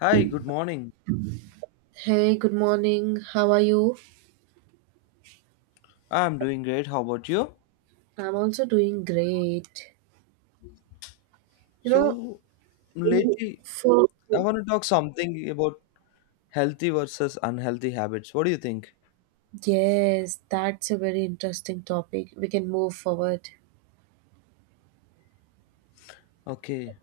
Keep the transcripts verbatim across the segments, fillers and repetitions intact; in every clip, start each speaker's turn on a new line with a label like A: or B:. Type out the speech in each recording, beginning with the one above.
A: Hi, good morning.
B: Hey, good morning. How are you?
A: I'm doing great. How about you?
B: I'm also doing great. You know,
A: So, lately,
B: for
A: I want to talk something about healthy versus unhealthy habits. What do you think?
B: yes, that's a very interesting topic. We can move forward.
A: Okay.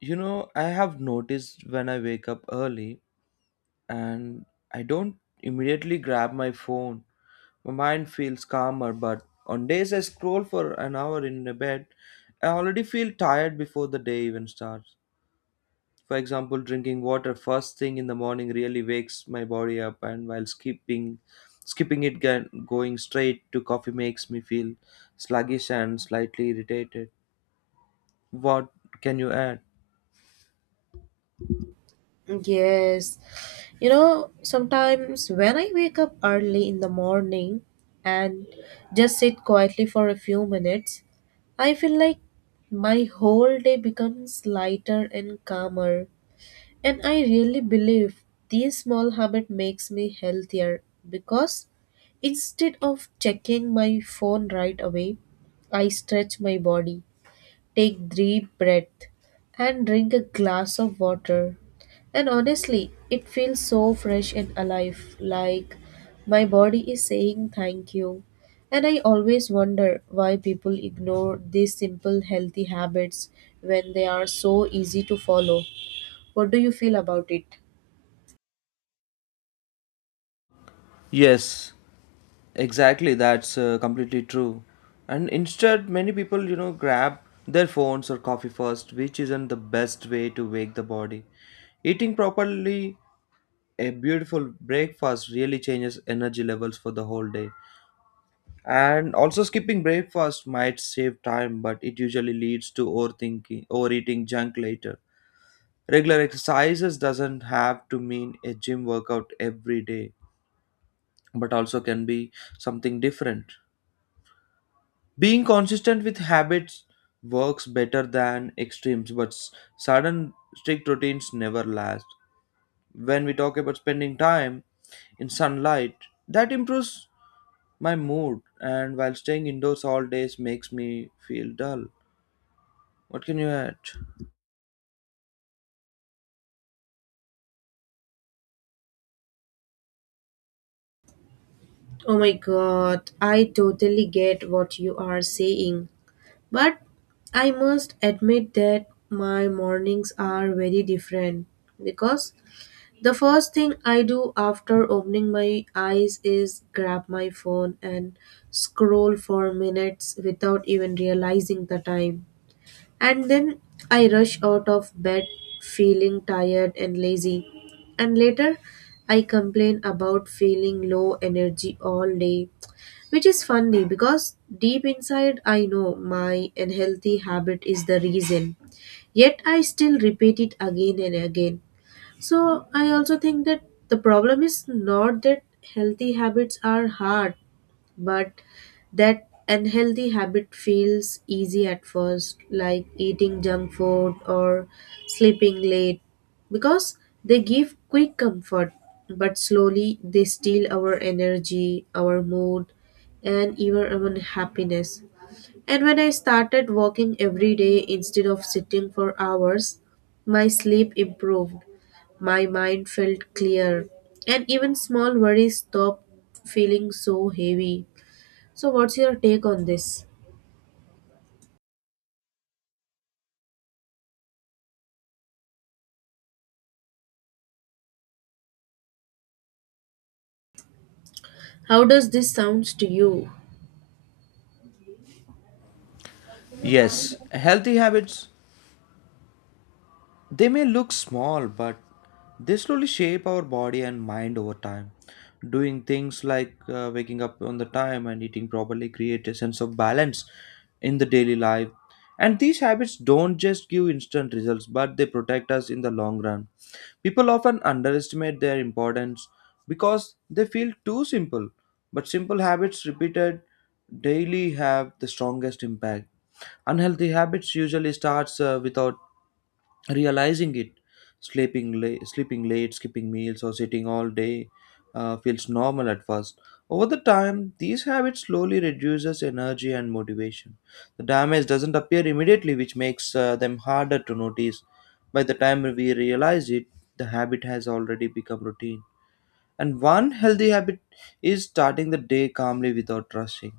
A: You know, I have noticed when I wake up early and I don't immediately grab my phone. My mind feels calmer, but on days I scroll for an hour in the bed, I already feel tired before the day even starts. For example, drinking water first thing in the morning really wakes my body up, and while skipping, skipping it gan- going straight to coffee makes me feel sluggish and slightly irritated. What can you add?
B: Yes. You know, sometimes when I wake up early in the morning and just sit quietly for a few minutes, I feel like my whole day becomes lighter and calmer. And I really believe this small habit makes me healthier because instead of checking my phone right away, I stretch my body, take deep breath, and drink a glass of water. And honestly, it feels so fresh and alive, like my body is saying thank you. And I always wonder why people ignore these simple healthy habits when they are so easy to follow. What do you feel about it?
A: Yes, exactly. That's uh, completely true. And instead, many people, you know, grab their phones or coffee first, which isn't the best way to wake the body. Eating properly a beautiful breakfast really changes energy levels for the whole day. And also skipping breakfast might save time, but it usually leads to overthinking, overeating junk later. Regular exercises doesn't have to mean a gym workout every day, but also can be something different. Being consistent with habits works better than extremes, but s- sudden strict routines never last. When we talk about spending time in sunlight, that improves my mood, and while staying indoors all days makes me feel dull. What can you add?
B: Oh my god, I totally get what you are saying. But I must admit that my mornings are very different because the first thing I do after opening my eyes is grab my phone and scroll for minutes without even realizing the time. And then I rush out of bed feeling tired and lazy. And later I complain about feeling low energy all day, which is funny because deep inside I know my unhealthy habit is the reason. Yet I still repeat it again and again. So I also think that the problem is not that healthy habits are hard, but that unhealthy habit feels easy at first, like eating junk food or sleeping late, because they give quick comfort, but slowly they steal our energy, our mood, and even our happiness. And when I started walking every day instead of sitting for hours, my sleep improved, my mind felt clear, and even small worries stopped feeling so heavy. So, what's your take on this? How does this sound to you?
A: Yes, healthy habits. They may look small, but they slowly shape our body and mind over time. Doing things like uh, waking up on the time and eating properly create a sense of balance in the daily life. And these habits don't just give instant results, but they protect us in the long run. People often underestimate their importance because they feel too simple, but simple habits repeated daily have the strongest impact. Unhealthy habits usually starts uh, without realizing it. Sleeping late sleeping late skipping meals, or sitting all day uh, feels normal at first. Over the time, these habits slowly reduces energy and motivation. The damage doesn't appear immediately, which makes uh, them harder to notice. By the time we realize it, the habit has already become routine. And one healthy habit is starting the day calmly without rushing.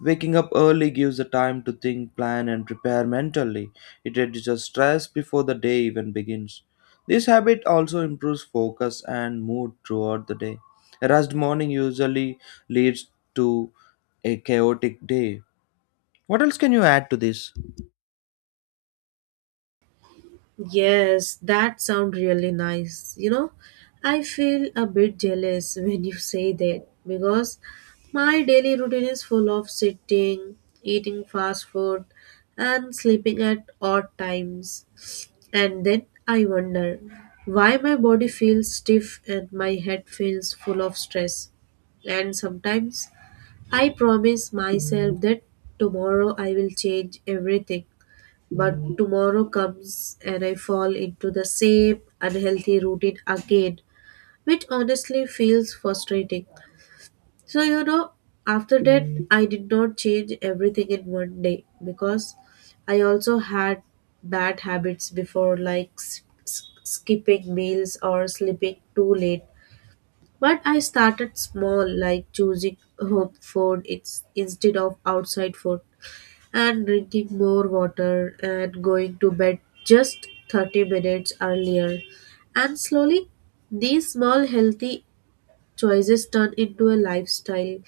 A: Waking up early gives the time to think, plan, and prepare mentally. It reduces stress before the day even begins. This habit also improves focus and mood throughout the day. A rushed morning usually leads to a chaotic day. What else can you add to this?
B: Yes, that sounds really nice. You know, I feel a bit jealous when you say that because my daily routine is full of sitting, eating fast food, and sleeping at odd times. And then I wonder why my body feels stiff and my head feels full of stress. And sometimes I promise myself that tomorrow I will change everything, but tomorrow comes and I fall into the same unhealthy routine again, which honestly feels frustrating. So, you know, after that, I did not change everything in one day because I also had bad habits before, like s- s- skipping meals or sleeping too late. But I started small, like choosing home food ins- instead of outside food and drinking more water and going to bed just thirty minutes earlier. And slowly, these small healthy choices turn into a lifestyle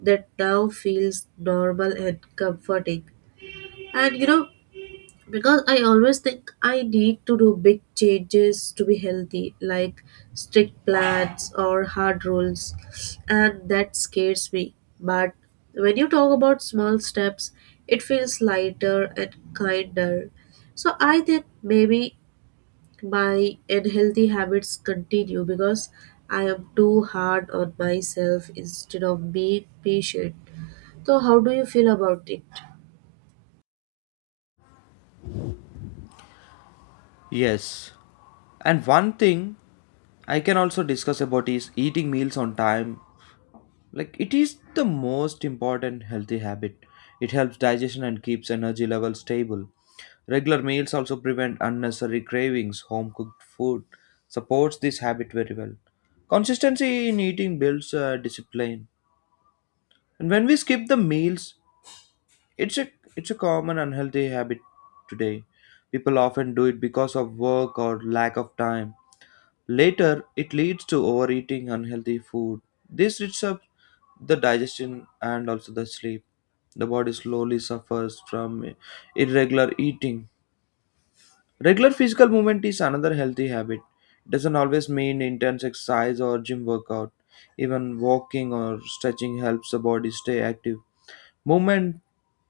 B: that now feels normal and comforting. And you know, because I always think I need to do big changes to be healthy, like strict plans or hard rules, and that scares me. But when you talk about small steps, it feels lighter and kinder. So I think maybe my unhealthy habits continue because I am too hard on myself instead of being patient. So how do you feel about it?
A: Yes. And one thing I can also discuss about is eating meals on time. Like it is the most important healthy habit. It helps digestion and keeps energy levels stable. Regular meals also prevent unnecessary cravings. Home cooked food supports this habit very well. Consistency in eating builds uh, discipline. And when we skip the meals, it's a it's a common unhealthy habit today. People often do it because of work or lack of time. Later, it leads to overeating unhealthy food. This disrupts the digestion and also the sleep. The body slowly suffers from irregular eating. Regular physical movement is another healthy habit. It doesn't always mean intense exercise or gym workout. Even walking or stretching helps the body stay active. Movement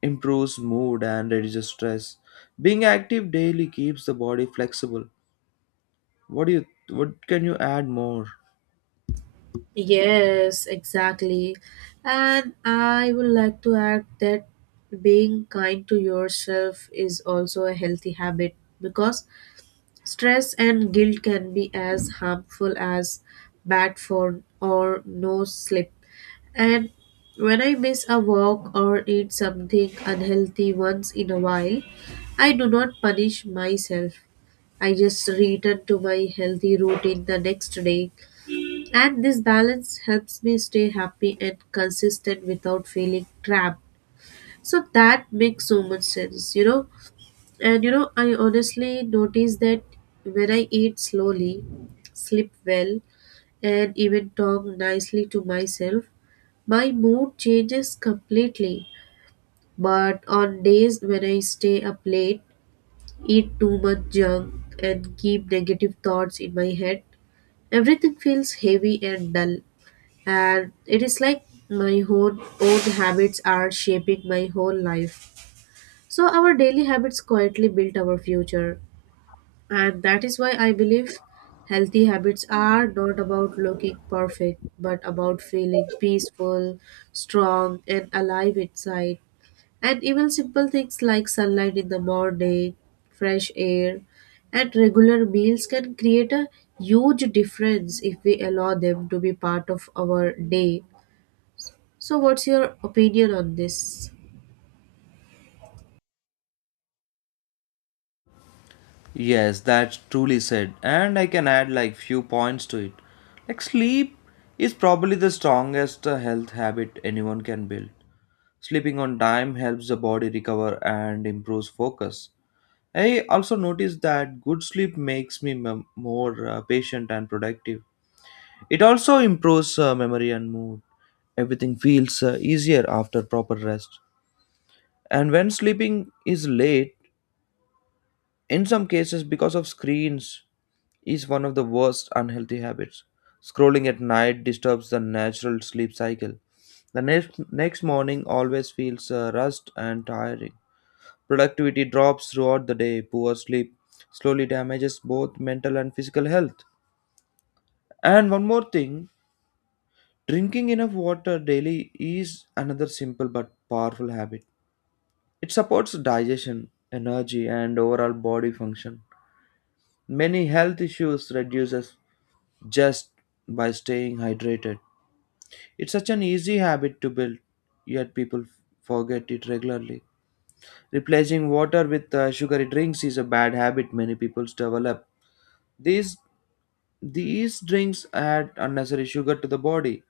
A: improves mood and reduces stress. Being active daily keeps the body flexible. What do you what can you add more?
B: Yes, exactly. And I would like to add that being kind to yourself is also a healthy habit because stress and guilt can be as harmful as bad for or no sleep. And when I miss a walk or eat something unhealthy once in a while, I do not punish myself. I just return to my healthy routine the next day, and this balance helps me stay happy and consistent without feeling trapped. So that makes so much sense, you know. And you know, I honestly notice that when I eat slowly, sleep well, and even talk nicely to myself, my mood changes completely. But on days when I stay up late, eat too much junk, and keep negative thoughts in my head, everything feels heavy and dull, and it is like my own own habits are shaping my whole life. So our daily habits quietly build our future, and that is why I believe healthy habits are not about looking perfect but about feeling peaceful, strong, and alive inside. And even simple things like sunlight in the morning, fresh air, and regular meals can create a huge difference if we allow them to be part of our day. So, what's your opinion on this?
A: Yes, that's truly said. And I can add like few points to it. Like sleep is probably the strongest uh, health habit anyone can build. Sleeping on time helps the body recover and improves focus. I also noticed that good sleep makes me mem- more uh, patient and productive. It also improves uh, memory and mood. Everything feels uh, easier after proper rest. And when sleeping is late, in some cases because of screens, is one of the worst unhealthy habits. Scrolling at night disturbs the natural sleep cycle. The next, next morning always feels uh, rushed and tiring. Productivity drops throughout the day, poor sleep slowly damages both mental and physical health. And one more thing, drinking enough water daily is another simple but powerful habit. It supports digestion, energy, and overall body function. Many health issues reduces just by staying hydrated. It's such an easy habit to build, yet people forget it regularly. Replacing water with uh, sugary drinks is a bad habit many people develop. These These drinks add unnecessary sugar to the body.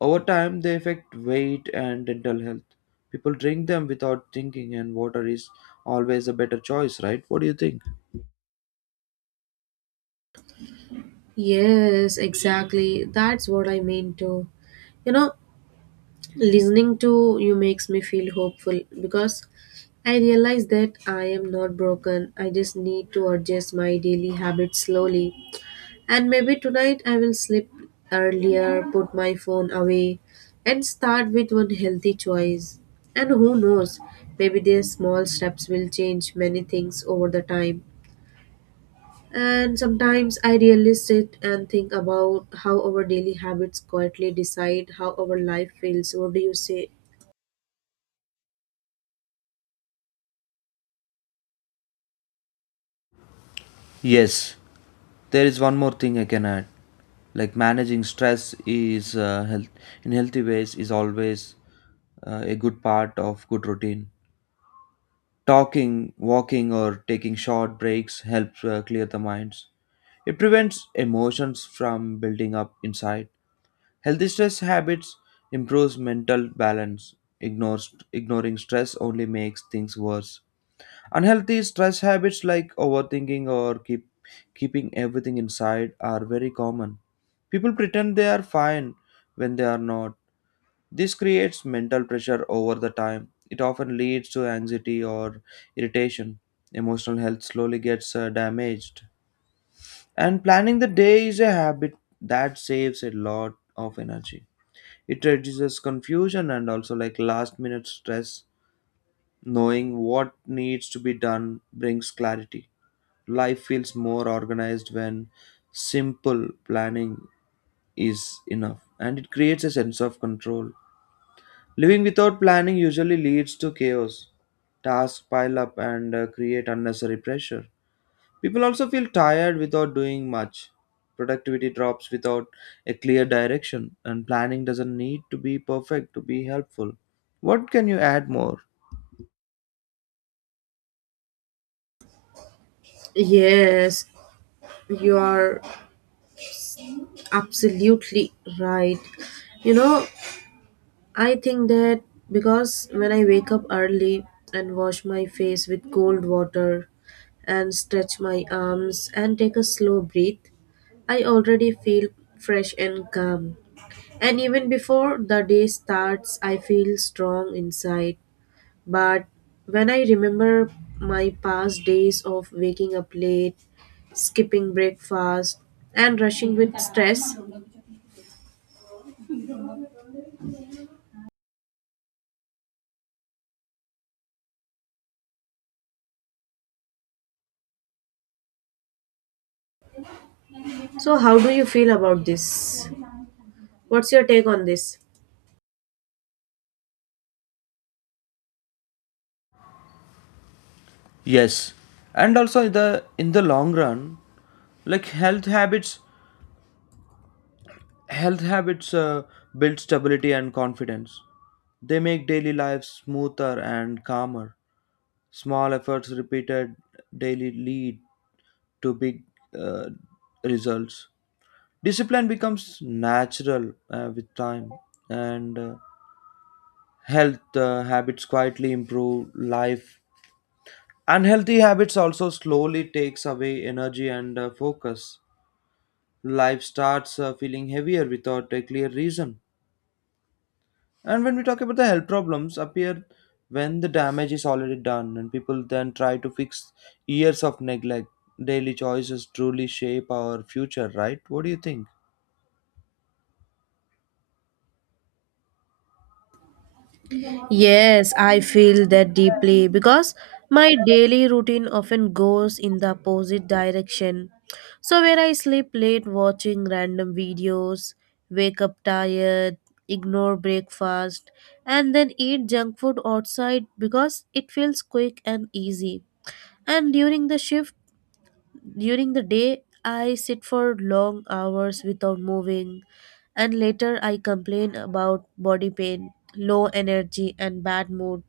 A: Over time, they affect weight and dental health. People drink them without thinking, and water is always a better choice, right? What do you think?
B: Yes, exactly. That's what I mean too. You know, Listening to you makes me feel hopeful because I realize that I am not broken. I just need to adjust my daily habits slowly. And maybe tonight I will sleep earlier, put my phone away, and start with one healthy choice. And who knows, maybe these small steps will change many things over the time. And sometimes I really sit and think about how our daily habits quietly decide how our life feels. What do you say?
A: Yes, there is one more thing I can add. Like managing stress is uh, health in healthy ways is always uh, a good part of good routine. Talking, walking, or taking short breaks helps uh, clear the minds. It prevents emotions from building up inside. Healthy stress habits improves mental balance. Ignores, ignoring stress only makes things worse. Unhealthy stress habits like overthinking or keep, keeping everything inside are very common. People pretend they are fine when they are not. This creates mental pressure over the time. It often leads to anxiety or irritation. Emotional health slowly gets uh, damaged. And planning the day is a habit that saves a lot of energy. It reduces confusion and also like last minute stress. Knowing what needs to be done brings clarity. Life feels more organized when simple planning is enough, and it creates a sense of control. Living without planning usually leads to chaos. Tasks pile up and uh, create unnecessary pressure. People also feel tired without doing much. Productivity drops without a clear direction, and planning doesn't need to be perfect to be helpful. What can you add more?
B: Yes, you are absolutely right. You know, I think that because when I wake up early and wash my face with cold water and stretch my arms and take a slow breath, I already feel fresh and calm. And even before the day starts, I feel strong inside. But when I remember my past days of waking up late, skipping breakfast, and rushing with stress, so how do you feel about this? What's your take on this?
A: Yes, and also in the in the long run, like health habits, health habits uh, build stability and confidence. They make daily life smoother and calmer. Small efforts repeated daily lead to big uh, results. Discipline becomes natural uh, with time, and uh, health uh, habits quietly improve life. Unhealthy habits also slowly takes away energy and uh, focus. Life starts uh, feeling heavier without a clear reason. And when we talk about the health problems, appear when the damage is already done, and people then try to fix years of neglect. Daily choices truly shape our future, right? What do you think?
B: Yes, I feel that deeply because my daily routine often goes in the opposite direction. So, where I sleep late watching random videos, wake up tired, ignore breakfast, and then eat junk food outside because it feels quick and easy. And during the shift, during the day, I sit for long hours without moving, and later I complain about body pain, low energy, and bad mood.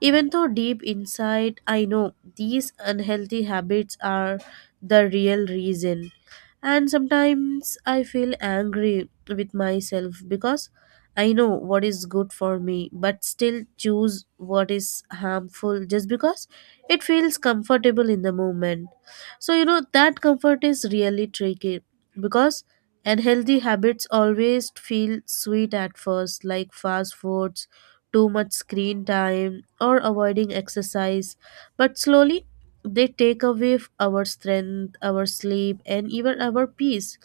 B: Even though deep inside I know these unhealthy habits are the real reason. And sometimes I feel angry with myself because I know what is good for me, but still choose what is harmful just because it feels comfortable in the moment. So, you know, that comfort is really tricky because unhealthy habits always feel sweet at first, like fast foods, too much screen time, or avoiding exercise. But slowly, they take away f- our strength, our sleep, and even our peace.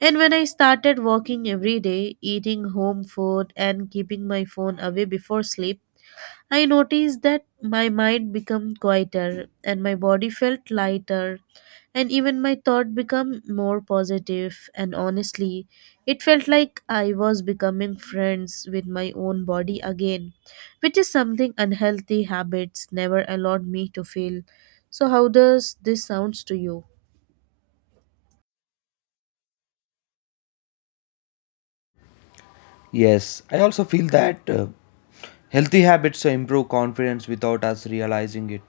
B: And when I started walking every day, eating home food, and keeping my phone away before sleep, I noticed that my mind became quieter and my body felt lighter, and even my thought became more positive. And honestly, it felt like I was becoming friends with my own body again, which is something unhealthy habits never allowed me to feel. So, how does this sounds to you?
A: Yes, I also feel that. uh, Healthy habits improve confidence without us realizing it.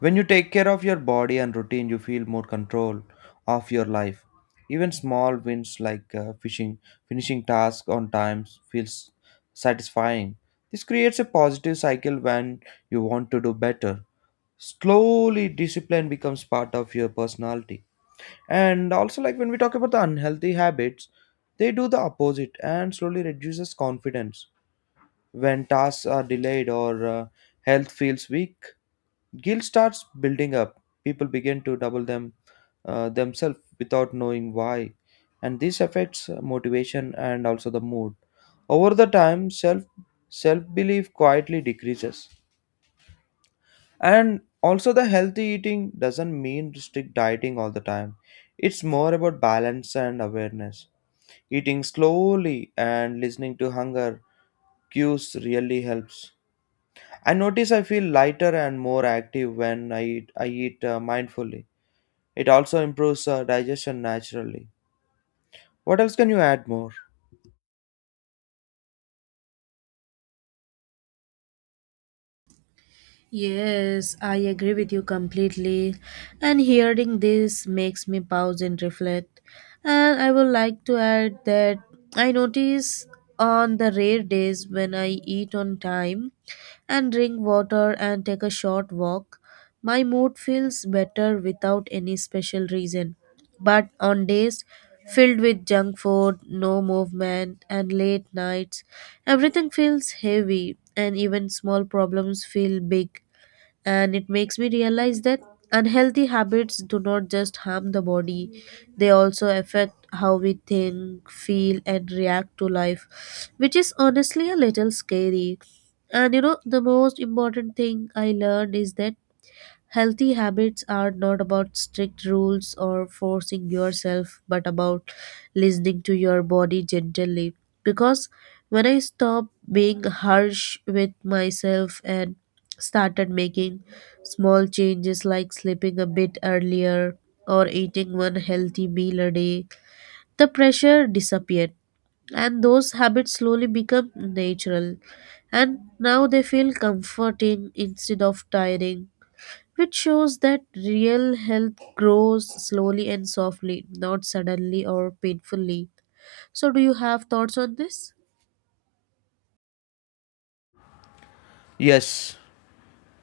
A: When you take care of your body and routine, you feel more control of your life. Even small wins like uh, fishing, finishing tasks on time feels satisfying. This creates a positive cycle when you want to do better. Slowly, discipline becomes part of your personality. And also, like when we talk about the unhealthy habits, they do the opposite and slowly reduces confidence when tasks are delayed or uh, health feels weak, guilt starts building up. People begin to double them uh, themselves without knowing why, and this affects uh, motivation and also the mood. Over the time, self self belief quietly decreases. And also, the healthy eating doesn't mean strict dieting all the time. It's more about balance and awareness. Eating slowly and listening to hunger cues really helps. I notice I feel lighter and more active when I eat, I eat uh, mindfully. It also improves uh, digestion naturally. What else can you add more?
B: Yes, I agree with you completely. And hearing this makes me pause and reflect. And I would like to add that I notice on the rare days when I eat on time and drink water and take a short walk, my mood feels better without any special reason. But on days filled with junk food, no movement, and late nights, everything feels heavy, and even small problems feel big, and it makes me realize that unhealthy habits do not just harm the body. They also affect how we think, feel, and react to life, which is honestly a little scary. And you know the most important thing I learned is that healthy habits are not about strict rules or forcing yourself, but about listening to your body gently. Because when I stopped being harsh with myself and started making small changes like sleeping a bit earlier or eating one healthy meal a day, the pressure disappeared. And those habits slowly become natural. And now they feel comforting instead of tiring, which shows that real health grows slowly and softly, not suddenly or painfully. So, do you have thoughts on this?
A: Yes,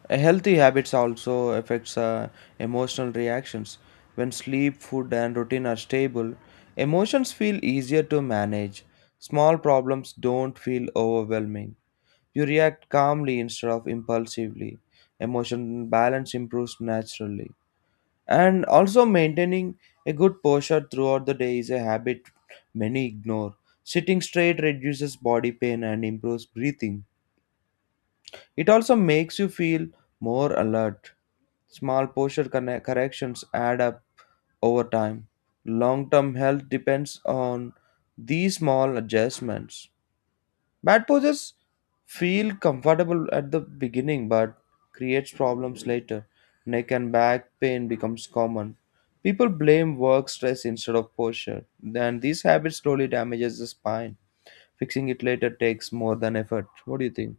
A: a healthy habits also affects uh, emotional reactions. When sleep, food, and routine are stable, emotions feel easier to manage. Small problems don't feel overwhelming. You react calmly instead of impulsively. Emotion balance improves naturally. And also, maintaining a good posture throughout the day is a habit many ignore. Sitting straight reduces body pain and improves breathing. It also makes you feel more alert. Small posture conne- corrections add up over time. Long term health depends on these small adjustments. Bad poses feel comfortable at the beginning but creates problems later. Neck and back pain becomes common. People blame work stress instead of posture. Then these habits slowly damages the spine. Fixing it later takes more than effort. What do you think?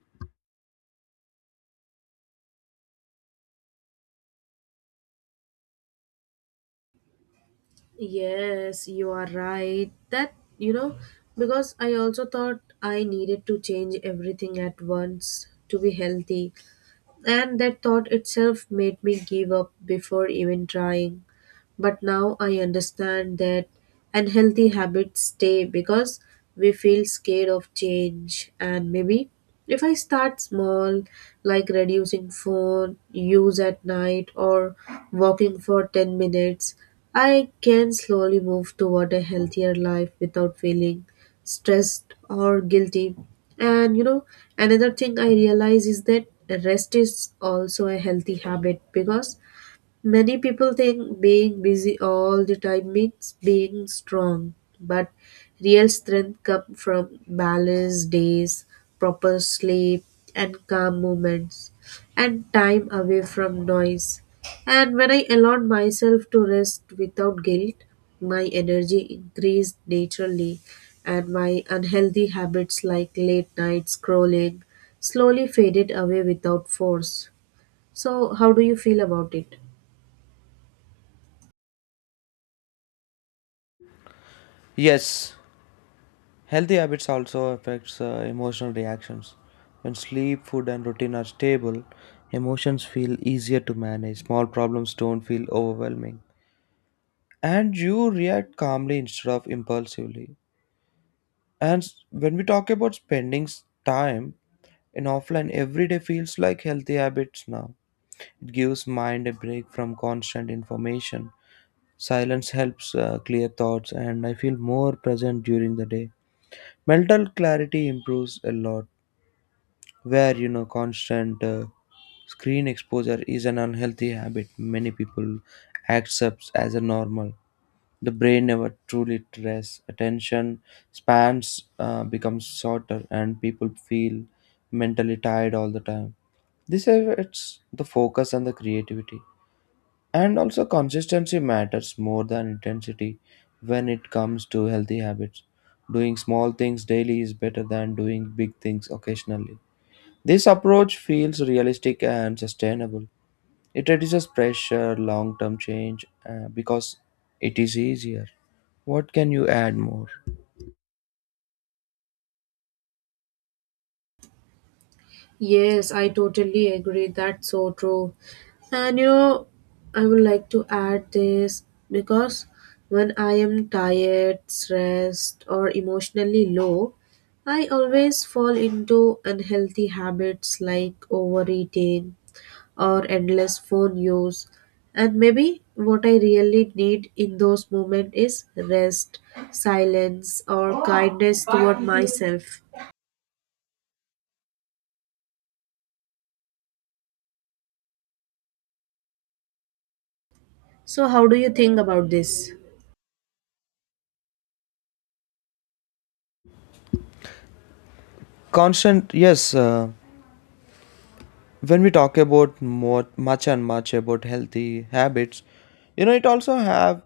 B: Yes, you are right. That, you know, because I also thought I needed to change everything at once to be healthy. And that thought itself made me give up before even trying. But now I understand that unhealthy habits stay because we feel scared of change. And maybe if I start small, like reducing phone use at night or walking for ten minutes, I can slowly move toward a healthier life without feeling stressed or guilty. And you know, another thing I realize is that rest is also a healthy habit because many people think being busy all the time means being strong, but real strength comes from balanced days, proper sleep, and calm moments, and time away from noise. And when I allowed myself to rest without guilt, my energy increased naturally, and my unhealthy habits like late night scrolling slowly faded away without force. So, how do you feel about it?
A: Yes, healthy habits also affects uh, emotional reactions. When sleep, food and routine are stable, emotions feel easier to manage. Small problems don't feel overwhelming. and you react calmly instead of impulsively. And s- when we talk about spending s- time in offline, every day feels like healthy habits now. It gives mind a break from constant information. Silence helps uh, clear thoughts, and I feel more present during the day. Mental clarity improves a lot, where you know constant uh, screen exposure is an unhealthy habit many people accepts as a normal. The brain never truly rests. Attention spans uh, become shorter, and people feel mentally tired all the time. This affects the focus and the creativity. And also, consistency matters more than intensity when it comes to healthy habits. Doing small things daily is better than doing big things occasionally. This approach feels realistic and sustainable. It reduces pressure, long term change, uh, because it is easier. What can you add more?
B: Yes, I totally agree. That's so true. And you know, I would like to add this because when I am tired, stressed, or emotionally low, I always fall into unhealthy habits like overeating or endless phone use. And maybe what I really need in those moments is rest, silence, or kindness toward myself. So, how do you think about this?
A: Constant, yes. Uh, when we talk about more, much and much about healthy habits, you know, it also have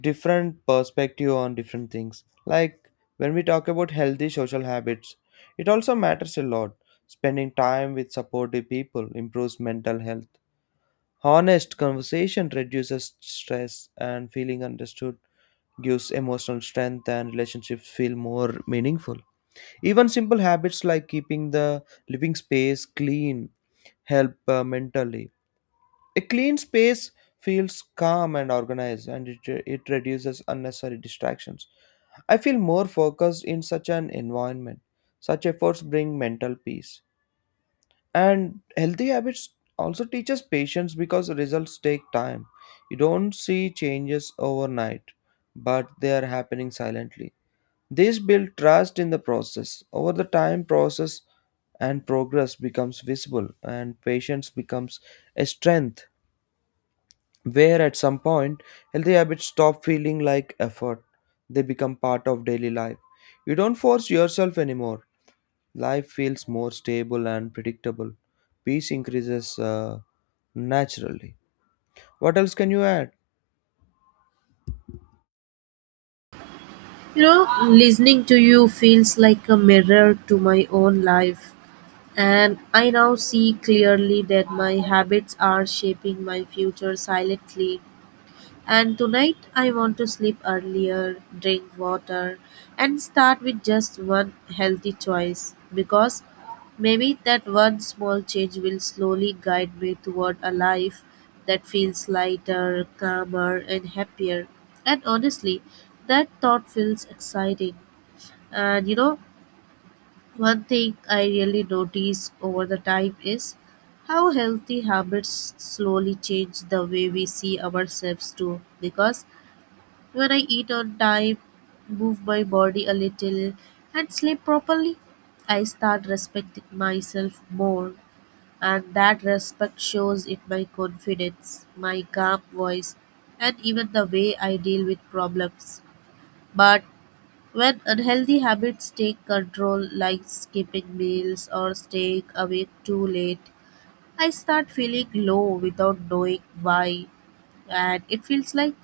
A: different perspective on different things. Like when we talk about healthy social habits, it also matters a lot. Spending time with supportive people improves mental health. Honest conversation reduces stress, and feeling understood gives emotional strength, and relationships feel more meaningful. Even simple habits like keeping the living space clean help uh, mentally. A clean space feels calm and organized, and it, it reduces unnecessary distractions. I feel more focused in such an environment. Such efforts bring mental peace, and healthy habits also teaches patience because results take time. You don't see changes overnight, but they are happening silently. This build trust in the process. Over the time, process and progress becomes visible, and patience becomes a strength. Where at some point, healthy habits stop feeling like effort. They become part of daily life. You don't force yourself anymore. Life feels more stable and predictable. Peace increases uh, naturally. What else can you add?
B: you know Listening to you feels like a mirror to my own life, and I now see clearly that my habits are shaping my future silently. And tonight I want to sleep earlier, drink water, and start with just one healthy choice because maybe that one small change will slowly guide me toward a life that feels lighter, calmer, and happier. And honestly, that thought feels exciting. And you know, one thing I really notice over the time is how healthy habits slowly change the way we see ourselves too, because when I eat on time, move my body a little, and sleep properly, I start respecting myself more. And that respect shows in my confidence, my calm voice, and even the way I deal with problems. But when unhealthy habits take control, like skipping meals or staying awake too late, I start feeling low without knowing why, and it feels like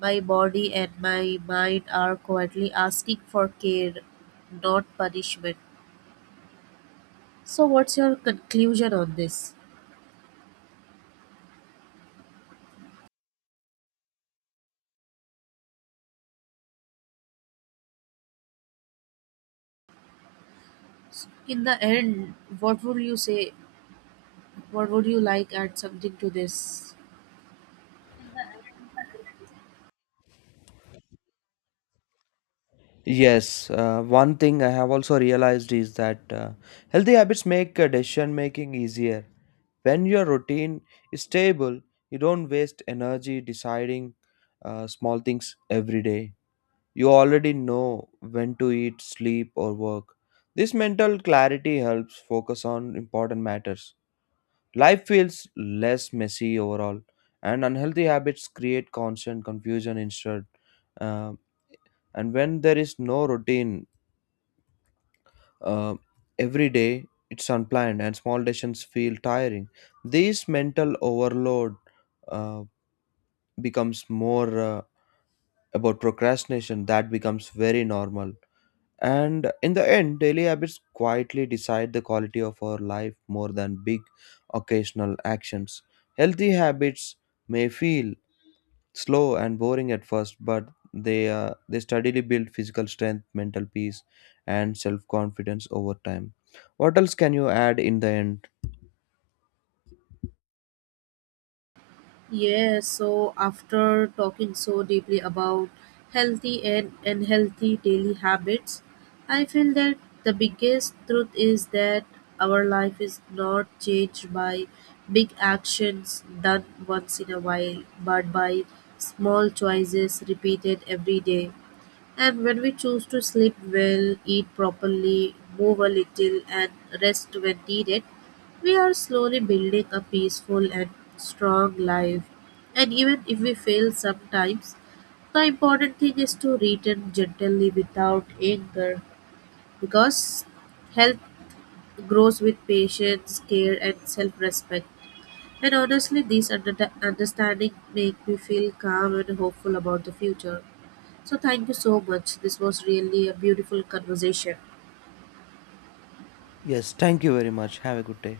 B: my body and my mind are quietly asking for care, not punishment. So, what's your conclusion on this? In the end, what would you say? What would you like add something to this?
A: Yes, uh, one thing I have also realized is that uh, healthy habits make uh, decision making easier. When your routine is stable, you don't waste energy deciding uh, small things every day. You already know when to eat, sleep, or work. This mental clarity helps focus on important matters. Life feels less messy overall, and unhealthy habits create constant confusion instead. Um, and when there is no routine uh, every day, it's unplanned, and small decisions feel tiring. This mental overload uh, becomes more uh, about procrastination that becomes very normal. And in the end, daily habits quietly decide the quality of our life more than big occasional actions. Healthy habits may feel slow and boring at first, but they, uh, they steadily build physical strength, mental peace, and self confidence over time. What else can you add in the end?
B: Yeah, so after talking so deeply about healthy and unhealthy daily habits, I feel that the biggest truth is that our life is not changed by big actions done once in a while, but by small choices repeated every day. And when we choose to sleep well, eat properly, move a little, and rest when needed, we are slowly building a peaceful and strong life. And even if we fail sometimes, the important thing is to return gently without anger because health grows with patience, care, and self respect. And honestly, this under- understanding make me feel calm and hopeful about the future. So, thank you so much. This was really a beautiful conversation.
A: Yes, thank you very much. Have a good day.